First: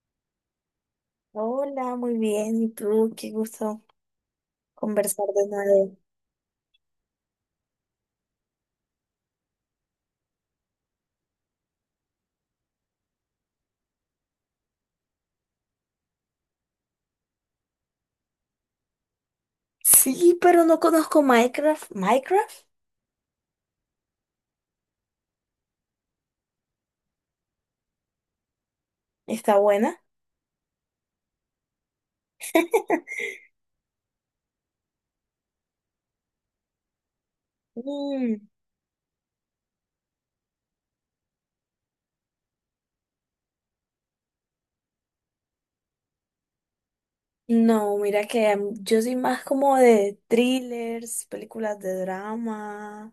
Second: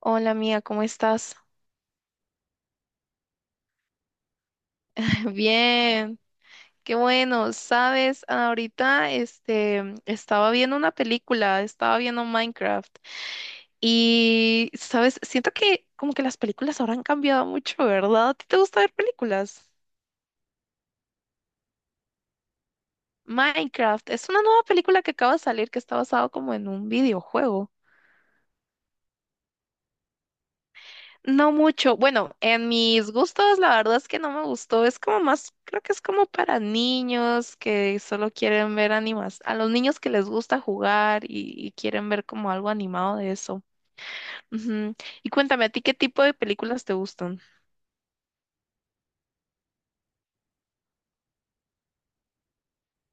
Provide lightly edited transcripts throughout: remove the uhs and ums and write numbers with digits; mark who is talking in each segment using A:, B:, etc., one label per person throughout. A: Hola mía, ¿cómo estás?
B: Hola, muy bien. ¿Y tú? Qué gusto conversar de nuevo.
A: Bien, qué bueno. Sabes, ahorita este estaba viendo una película, estaba viendo Minecraft. Y sabes, siento que como que las películas ahora han cambiado mucho, ¿verdad? ¿A ti te gusta ver películas?
B: Sí, pero no conozco Minecraft. ¿Minecraft?
A: Minecraft es una nueva película que acaba de salir que está basado como en un videojuego.
B: ¿Está buena?
A: No mucho. Bueno, en mis gustos, la verdad es que no me gustó. Es como más, creo que es como para niños que solo
B: Mm,
A: quieren ver animas, a los niños que les gusta jugar y quieren ver como algo animado de eso. Ujú. Y cuéntame, ¿a ti qué tipo de películas te gustan?
B: no, mira que yo soy más como de thrillers, películas de drama,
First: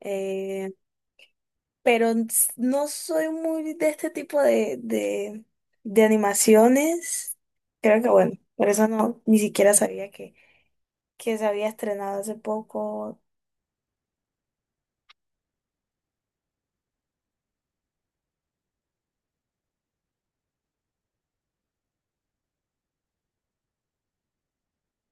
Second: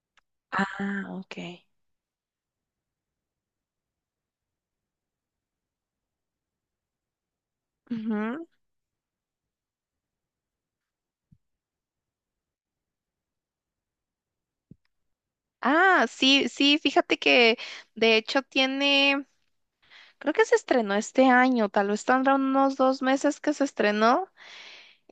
B: eh,
A: Ah, ok.
B: pero no soy muy de este tipo de animaciones. Creo que bueno,
A: Ujú.
B: por eso no, ni siquiera sabía que se había estrenado hace poco.
A: Ah, sí, sí, fíjate que de hecho tiene, creo que se estrenó este año, tal vez tendrá unos 2 meses que se estrenó.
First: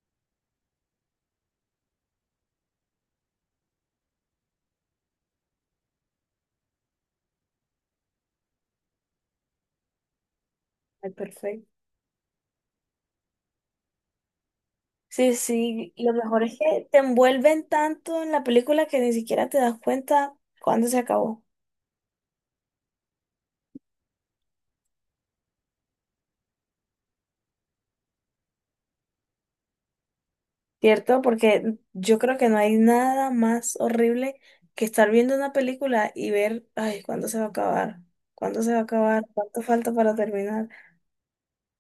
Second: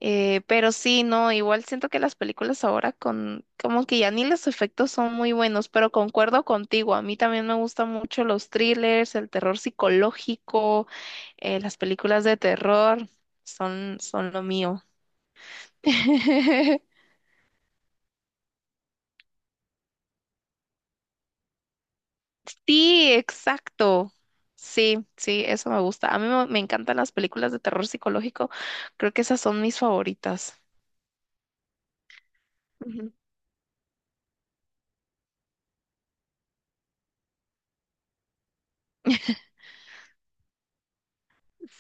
A: Pero sí, no, igual siento que las películas ahora como que ya ni los efectos son muy buenos, pero concuerdo contigo, a mí también me gustan mucho los thrillers, el terror psicológico,
B: Ay, perfecto.
A: las películas de terror son lo mío.
B: Sí, sí, lo mejor es que te envuelven tanto en la película que ni siquiera te das cuenta cuándo se acabó,
A: Sí, exacto. Sí, sí, eso me gusta. A mí me encantan las películas de terror psicológico, creo que esas son mis favoritas.
B: ¿cierto? Porque yo creo que no hay
A: Ujú.
B: nada más horrible que estar viendo una película y ver, ay, ¿cuándo se va a acabar? ¿Cuándo se va a acabar? ¿Cuánto falta para terminar?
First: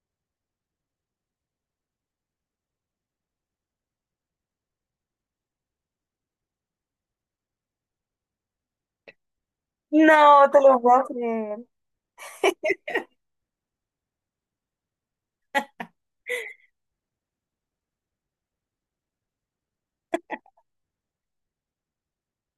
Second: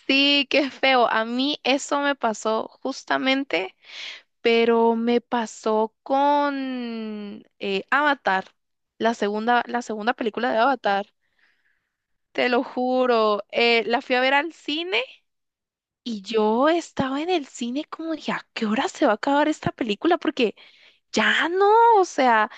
A: Sí, qué feo. A mí eso me pasó justamente. Pero me pasó con Avatar, la segunda
B: No,
A: película de
B: te lo puedo
A: Avatar.
B: creer.
A: Te lo juro, la fui a ver al cine y yo estaba en el cine como dije, ¿a qué hora se va a acabar esta película? Porque ya no, o sea,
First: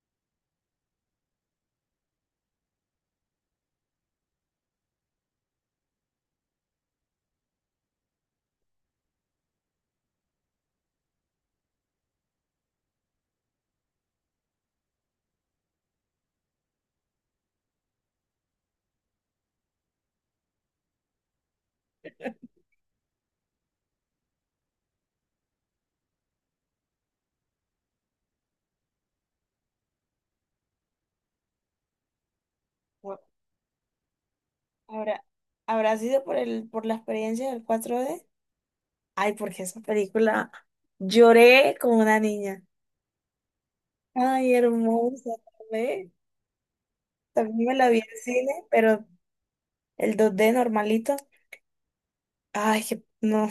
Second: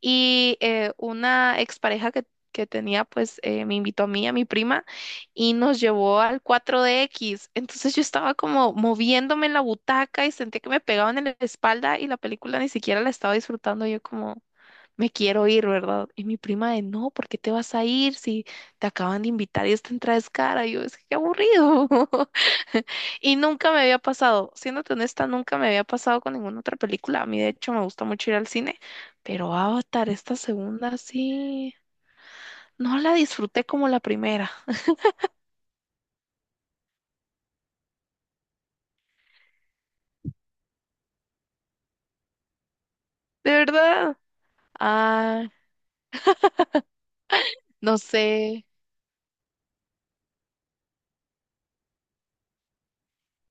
A: y una expareja que tenía, pues me invitó a mí, a mi prima, y nos llevó al 4 X. Entonces yo estaba como moviéndome en la butaca y sentí que me pegaban en la espalda y la película ni siquiera la estaba disfrutando. Yo como, me quiero ir, ¿verdad? Y mi prima de, no, ¿por qué te vas a ir si te acaban de invitar y esta entrada es cara? Y yo, es que qué aburrido. Y nunca me había pasado, siéndote honesta, nunca me había pasado con ninguna otra película. A mí, de hecho, me gusta mucho ir al cine, pero Avatar, esta segunda, sí, no la
B: Bueno,
A: disfruté como la primera,
B: ¿Habrá, habrá sido por la experiencia del 4D. Ay, porque esa película lloré como una niña.
A: de verdad.
B: Ay, hermosa,
A: Ah,
B: ¿ve? También me la vi
A: no
B: en cine,
A: sé,
B: pero el 2D normalito. Ay, que no,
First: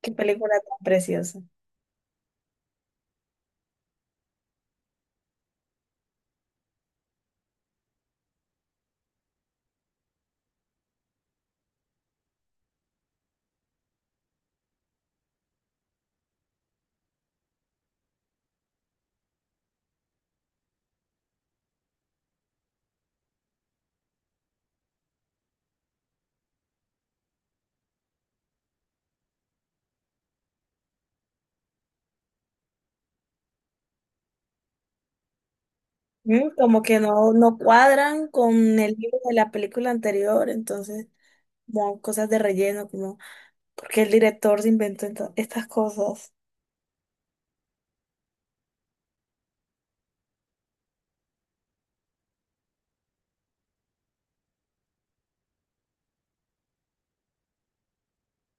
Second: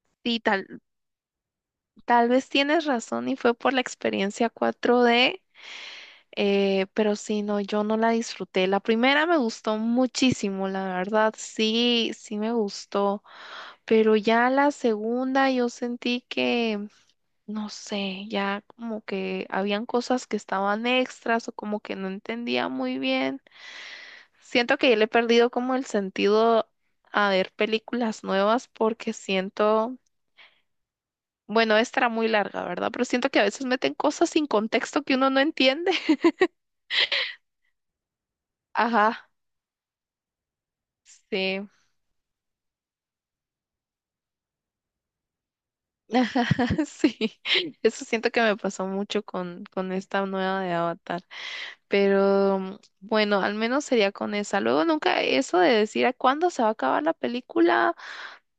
B: qué
A: sí,
B: película
A: tal,
B: tan preciosa.
A: tal vez tienes razón y fue por la experiencia 4D. Pero sí, no, yo no la disfruté. La primera me gustó muchísimo, la verdad, sí, sí me gustó. Pero ya la segunda yo sentí que, no sé, ya como que habían cosas que estaban extras o como que no entendía muy bien. Siento que ya le he perdido como el sentido a ver películas nuevas porque siento, bueno, esta era muy larga, ¿verdad? Pero siento que a veces meten cosas sin contexto que uno no entiende.
B: Como que no cuadran con el libro
A: Ajá,
B: de la película anterior, entonces,
A: sí.
B: como cosas de relleno, como, ¿porque el director se inventó estas cosas?
A: Ajá, sí, eso siento que me pasó mucho con esta nueva de Avatar, pero bueno, al menos sería con esa. Luego nunca eso de decir a cuándo se va a acabar la película,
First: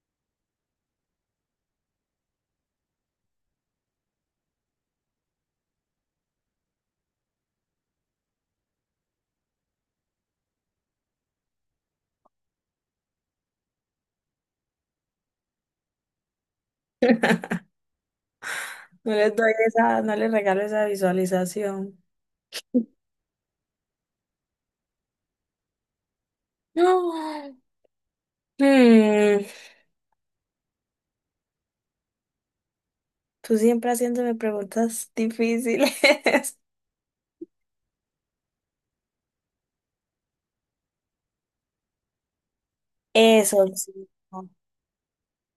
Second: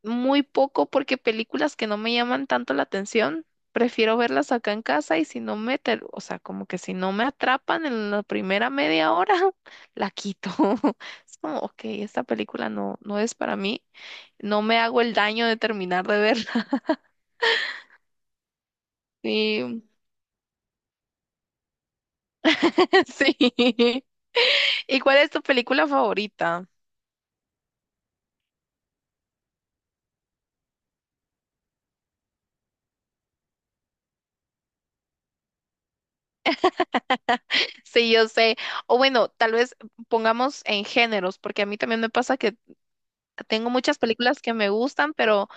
A: muy poco porque películas que no me llaman tanto la atención, prefiero verlas acá en casa y si no me, ter- o sea, como que si no me atrapan en la primera media hora, la quito. Es como, ok, esta película no, no es para mí, no me hago el daño de terminar de verla.
B: No les doy
A: Sí,
B: esa, no les regalo esa visualización.
A: Sí. ¿Y cuál es tu película favorita?
B: No. Mm, tú siempre haciéndome preguntas difíciles.
A: Sí, yo sé. O bueno, tal vez pongamos en géneros, porque a mí también me pasa que
B: Eso
A: tengo muchas
B: sí.
A: películas
B: No.
A: que me gustan, pero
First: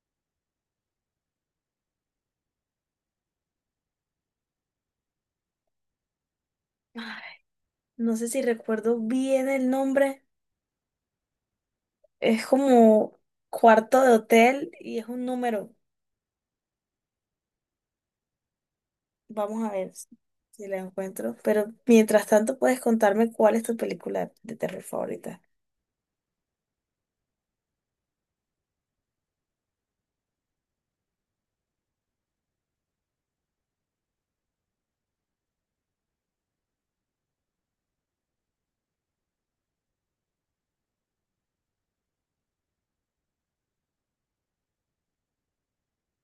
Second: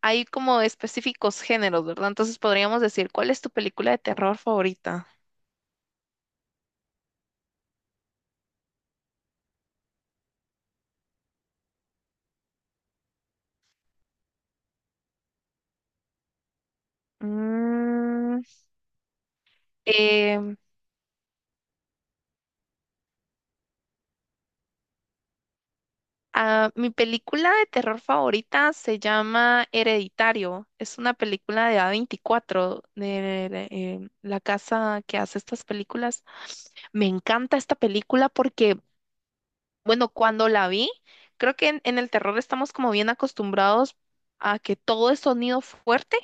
A: hay como específicos géneros, ¿verdad? Entonces podríamos decir, ¿cuál es tu película de terror favorita?
B: Ay, no sé si recuerdo bien el nombre. Es como cuarto de hotel y es un número.
A: Mm,
B: Vamos a ver si,
A: em,
B: si la encuentro. Pero mientras tanto, puedes contarme cuál es tu película de terror favorita.
A: Ah, mi película de terror favorita se llama Hereditario. Es una película de A24, la casa que hace estas películas. Me encanta esta película porque, bueno, cuando la vi, creo que en el terror estamos como bien acostumbrados a que todo es sonido fuerte,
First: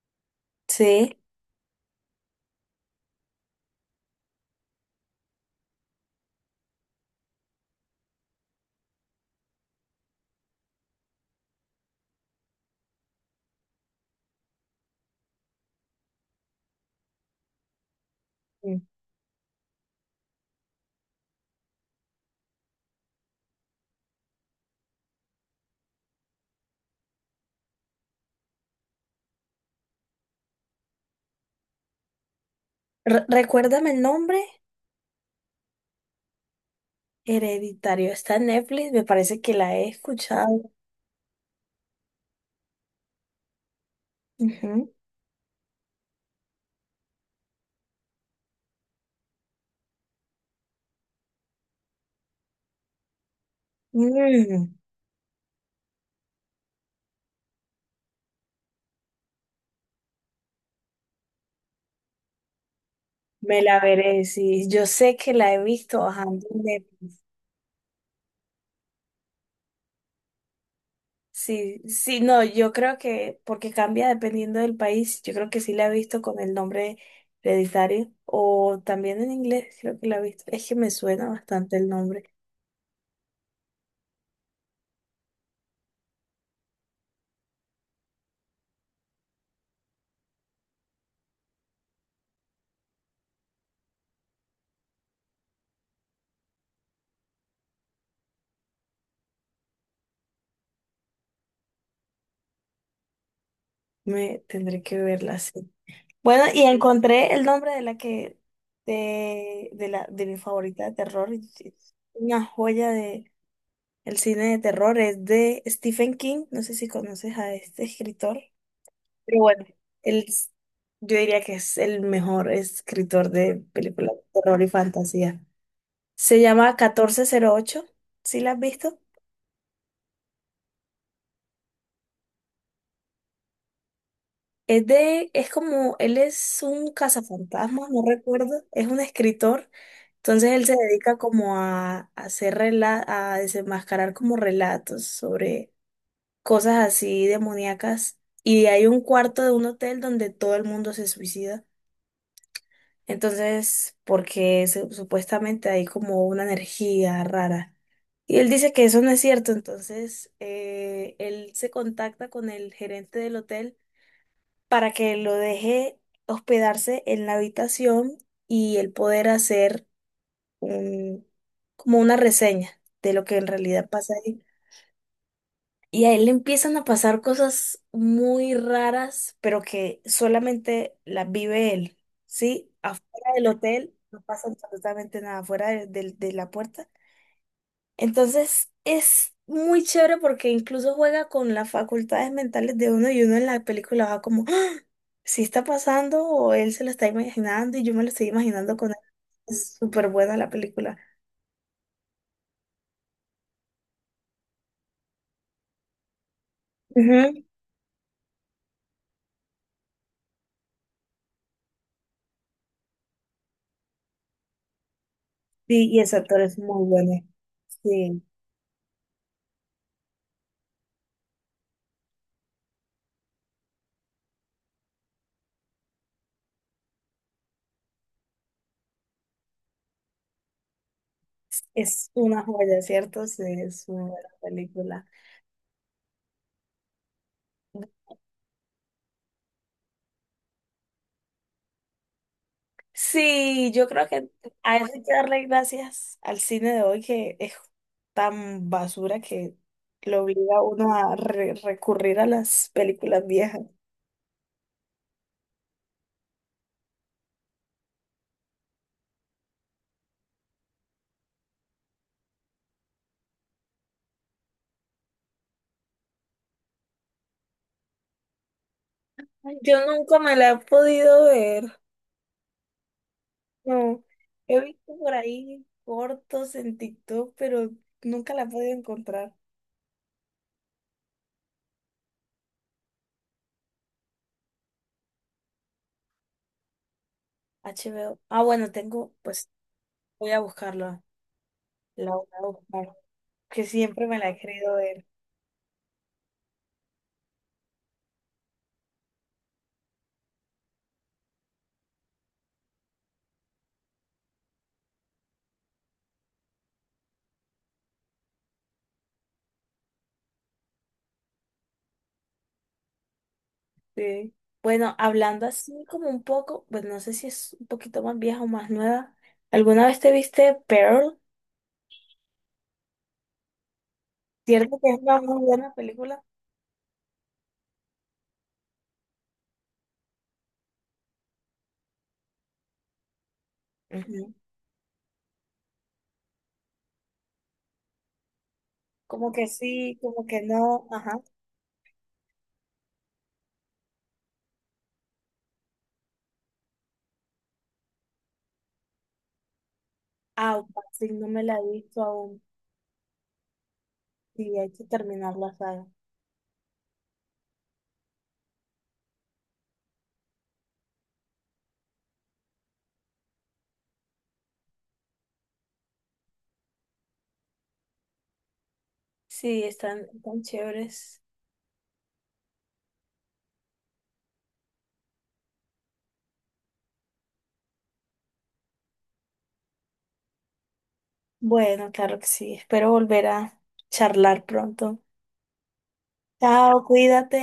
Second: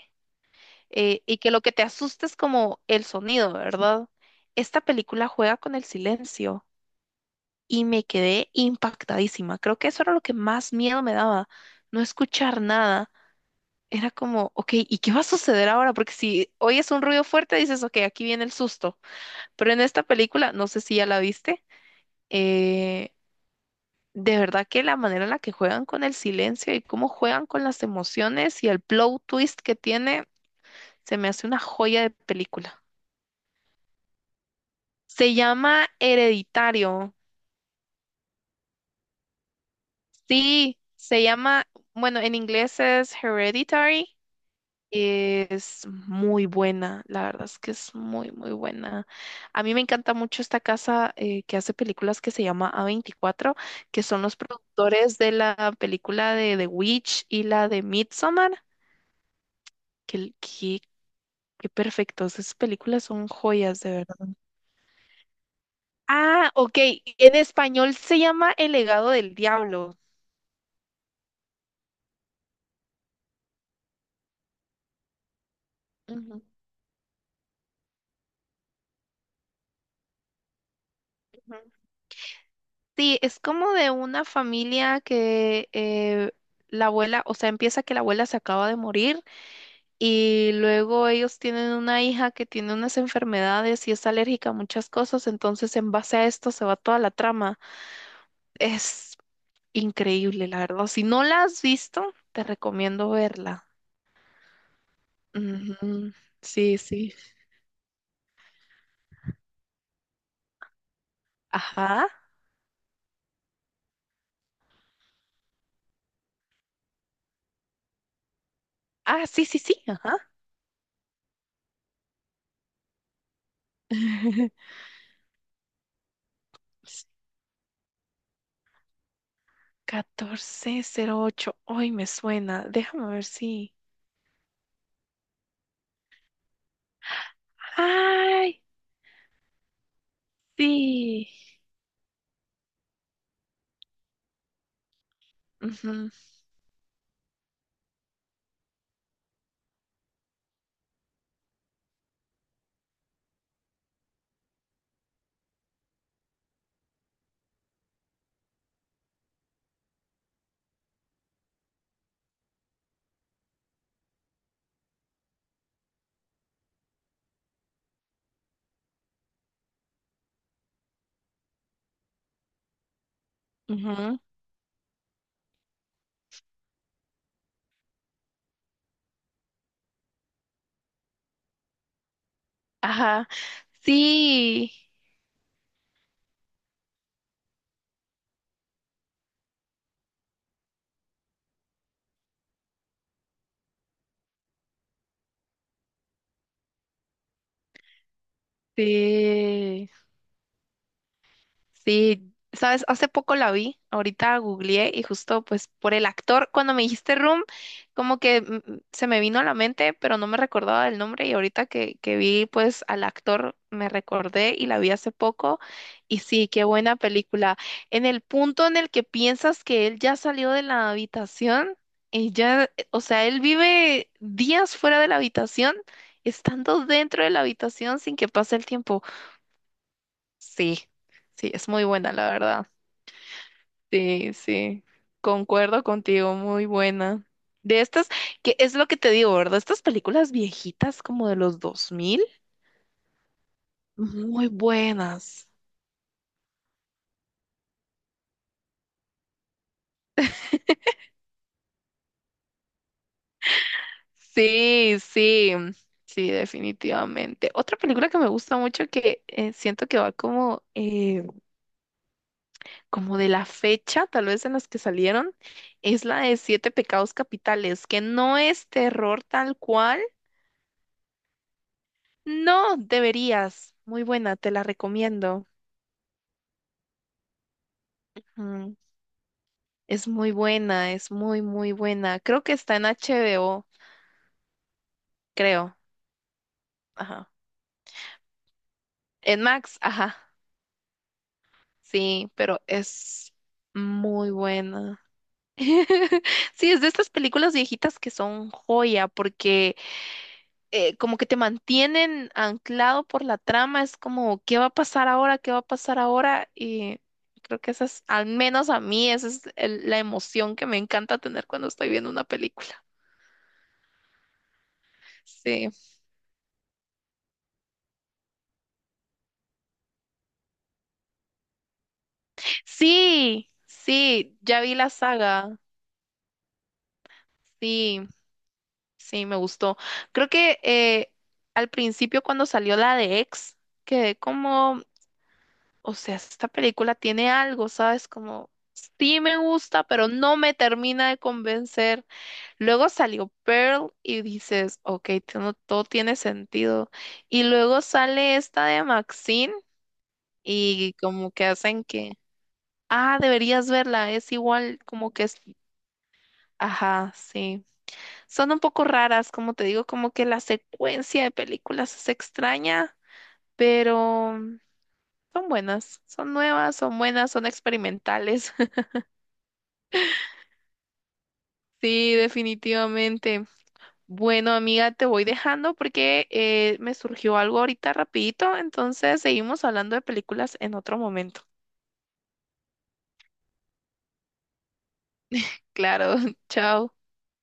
B: Sí.
A: y que lo que te asusta es como el sonido, ¿verdad? Esta película juega con el silencio y me quedé impactadísima. Creo que eso era lo que más miedo me daba, no escuchar nada. Era como, ok, ¿y qué va a suceder ahora? Porque si oyes un ruido fuerte, dices, ok, aquí viene el
B: Mm.
A: susto. Pero en esta película, no sé si ya la viste, eh, de verdad que la manera en la que juegan con el silencio y cómo juegan con las emociones y el plot twist que tiene, se me hace una joya de película.
B: Recuérdame el nombre.
A: Se llama Hereditario.
B: Hereditario. Está en Netflix. Me parece que la he escuchado.
A: Sí, se llama, bueno, en inglés es Hereditary.
B: Ujú.
A: Es muy buena, la verdad es que es muy, muy buena. A mí me encanta mucho esta casa que hace películas que se llama A24, que son los
B: Mm,
A: productores de la película de The Witch y la de Midsommar. Qué, qué, qué perfectos, esas películas son
B: Me
A: joyas,
B: la
A: de
B: veré.
A: verdad.
B: Sí, yo sé que la he visto bajando.
A: Ah, ok, en español se llama El legado del diablo.
B: Sí, sí, no, yo creo que porque cambia dependiendo del país, yo creo que sí la he visto con
A: Ujú,
B: el nombre hereditario o también en inglés, creo que la he visto. Es que me suena
A: ujú.
B: bastante el nombre,
A: Sí, es como de una familia que la abuela, o sea, empieza que la abuela se acaba de morir. Y luego ellos tienen una hija que tiene unas enfermedades y es alérgica a muchas cosas, entonces en base a esto se va toda la trama. Es increíble, la verdad. Si no la has visto, te recomiendo verla.
B: me tendré que verla así.
A: Ujú.
B: Bueno, y
A: Sí, sí.
B: encontré el nombre de la que de la de mi favorita de terror, y sí, es
A: Ajá.
B: una joya de el cine de terror, es de Stephen King, no sé si conoces a este escritor.
A: Ah,
B: Pero
A: sí, sí,
B: bueno,
A: sí. Ajá.
B: él, yo diría que es el mejor escritor de películas de terror y fantasía. Se llama 1408, ¿sí la has visto?
A: 1408. Ay, me suena. Déjame ver si.
B: Es de, es como, él es un cazafantasmas, no recuerdo,
A: Ay,
B: es un escritor, entonces él se dedica
A: sí.
B: como a hacer a desenmascarar como relatos sobre
A: Ujú,
B: cosas así demoníacas. Y hay un cuarto de un hotel donde todo el mundo se suicida. Entonces, porque supuestamente hay como una energía rara. Y él dice que eso no es cierto, entonces él se contacta con el gerente del hotel para que lo deje hospedarse en la habitación y él poder hacer un, como una reseña de lo que en realidad pasa
A: ujú.
B: ahí. Y a él le empiezan a pasar cosas muy raras, pero que solamente las vive él, ¿sí?
A: Ajá.
B: Afuera del hotel no pasa
A: Sí.
B: absolutamente nada, afuera de la puerta. Entonces es muy chévere porque incluso juega con las facultades mentales de uno y uno en la película va como, ¡ah! ¿Sí está pasando o él se lo está imaginando y yo me lo estoy imaginando con él? Es
A: Sí,
B: súper buena la película.
A: sí, sabes, hace poco la vi, ahorita googleé y justo pues por el actor, cuando me dijiste
B: Ujú.
A: Room, como que se me vino a la mente, pero no me recordaba el nombre y ahorita que vi pues al actor me recordé y la vi hace poco
B: Sí, y ese
A: y
B: actor
A: sí,
B: es
A: qué
B: muy
A: buena
B: bueno.
A: película. En el
B: Sí.
A: punto en el que piensas que él ya salió de la habitación, y ya, o sea, él vive días fuera de la habitación, estando dentro de la habitación sin que pase el tiempo. Sí, sí, es muy
B: Es
A: buena, la
B: una
A: verdad.
B: joya, ¿cierto? Sí, es una buena
A: Sí, sí,
B: película.
A: concuerdo contigo, muy buena. De estas, que es lo que te digo, ¿verdad? Estas películas viejitas como de los 2000,
B: Sí, yo creo que
A: muy
B: hay que darle
A: buenas.
B: gracias al cine de hoy que es tan basura que lo obliga a uno a recurrir a las películas viejas.
A: Sí, sí, sí, definitivamente. Otra película que me gusta mucho que siento que va como, como de la fecha, tal vez en las que salieron, es la de Siete Pecados Capitales, que no es terror tal
B: Yo
A: cual.
B: nunca me la he podido ver.
A: No, deberías.
B: No,
A: Muy buena, te
B: he
A: la
B: visto por
A: recomiendo.
B: ahí cortos en TikTok, pero nunca la he podido
A: Mm,
B: encontrar.
A: Es muy buena, es muy, muy buena. Creo que está en HBO, creo. Ajá.
B: HBO. Ah, bueno, tengo,
A: En
B: pues
A: Max, ajá.
B: voy a buscarla. La voy
A: Sí,
B: a
A: pero
B: buscar,
A: es
B: que siempre me la
A: muy
B: he querido
A: buena.
B: ver.
A: Sí, es de estas películas viejitas que son joya, porque como que te mantienen anclado por la trama, es como, ¿qué va a pasar ahora? ¿Qué va a pasar ahora? Y creo que esa es, al menos a mí, esa es la emoción que me encanta tener cuando estoy viendo una película.
B: Sí. Bueno, hablando
A: Sí,
B: así como un poco, pues no sé si es un poquito más vieja o más nueva. ¿Alguna vez te viste Pearl?
A: sí, sí, ya vi
B: ¿Cierto que
A: la
B: es una muy
A: saga,
B: buena película?
A: sí, sí, me gustó. Creo que al principio cuando salió la de X, quedé
B: Ujú.
A: como... O sea, esta película tiene algo, ¿sabes? Como sí
B: Como
A: me
B: que
A: gusta,
B: sí,
A: pero
B: como
A: no
B: que
A: me
B: no.
A: termina
B: Ajá.
A: de convencer. Luego salió Pearl y dices, ok, todo tiene sentido. Y luego sale esta de Maxine
B: Ah, ok,
A: y
B: sí, no
A: como
B: me
A: que
B: la he
A: hacen
B: visto
A: que,
B: aún.
A: ah, deberías verla, es
B: Sí, hay
A: igual,
B: que
A: como que
B: terminar
A: es,
B: la saga.
A: ajá, sí. Son un poco raras, como te digo, como que la secuencia de películas es extraña, pero son buenas, son nuevas, son buenas, son experimentales.
B: Sí, están tan chéveres.
A: Sí, definitivamente. Bueno, amiga, te voy dejando porque me surgió algo ahorita rapidito, entonces seguimos hablando de películas en otro momento.
B: Bueno, claro que sí. Espero volver a charlar pronto.
A: Claro,
B: Chao,
A: chao.
B: cuídate.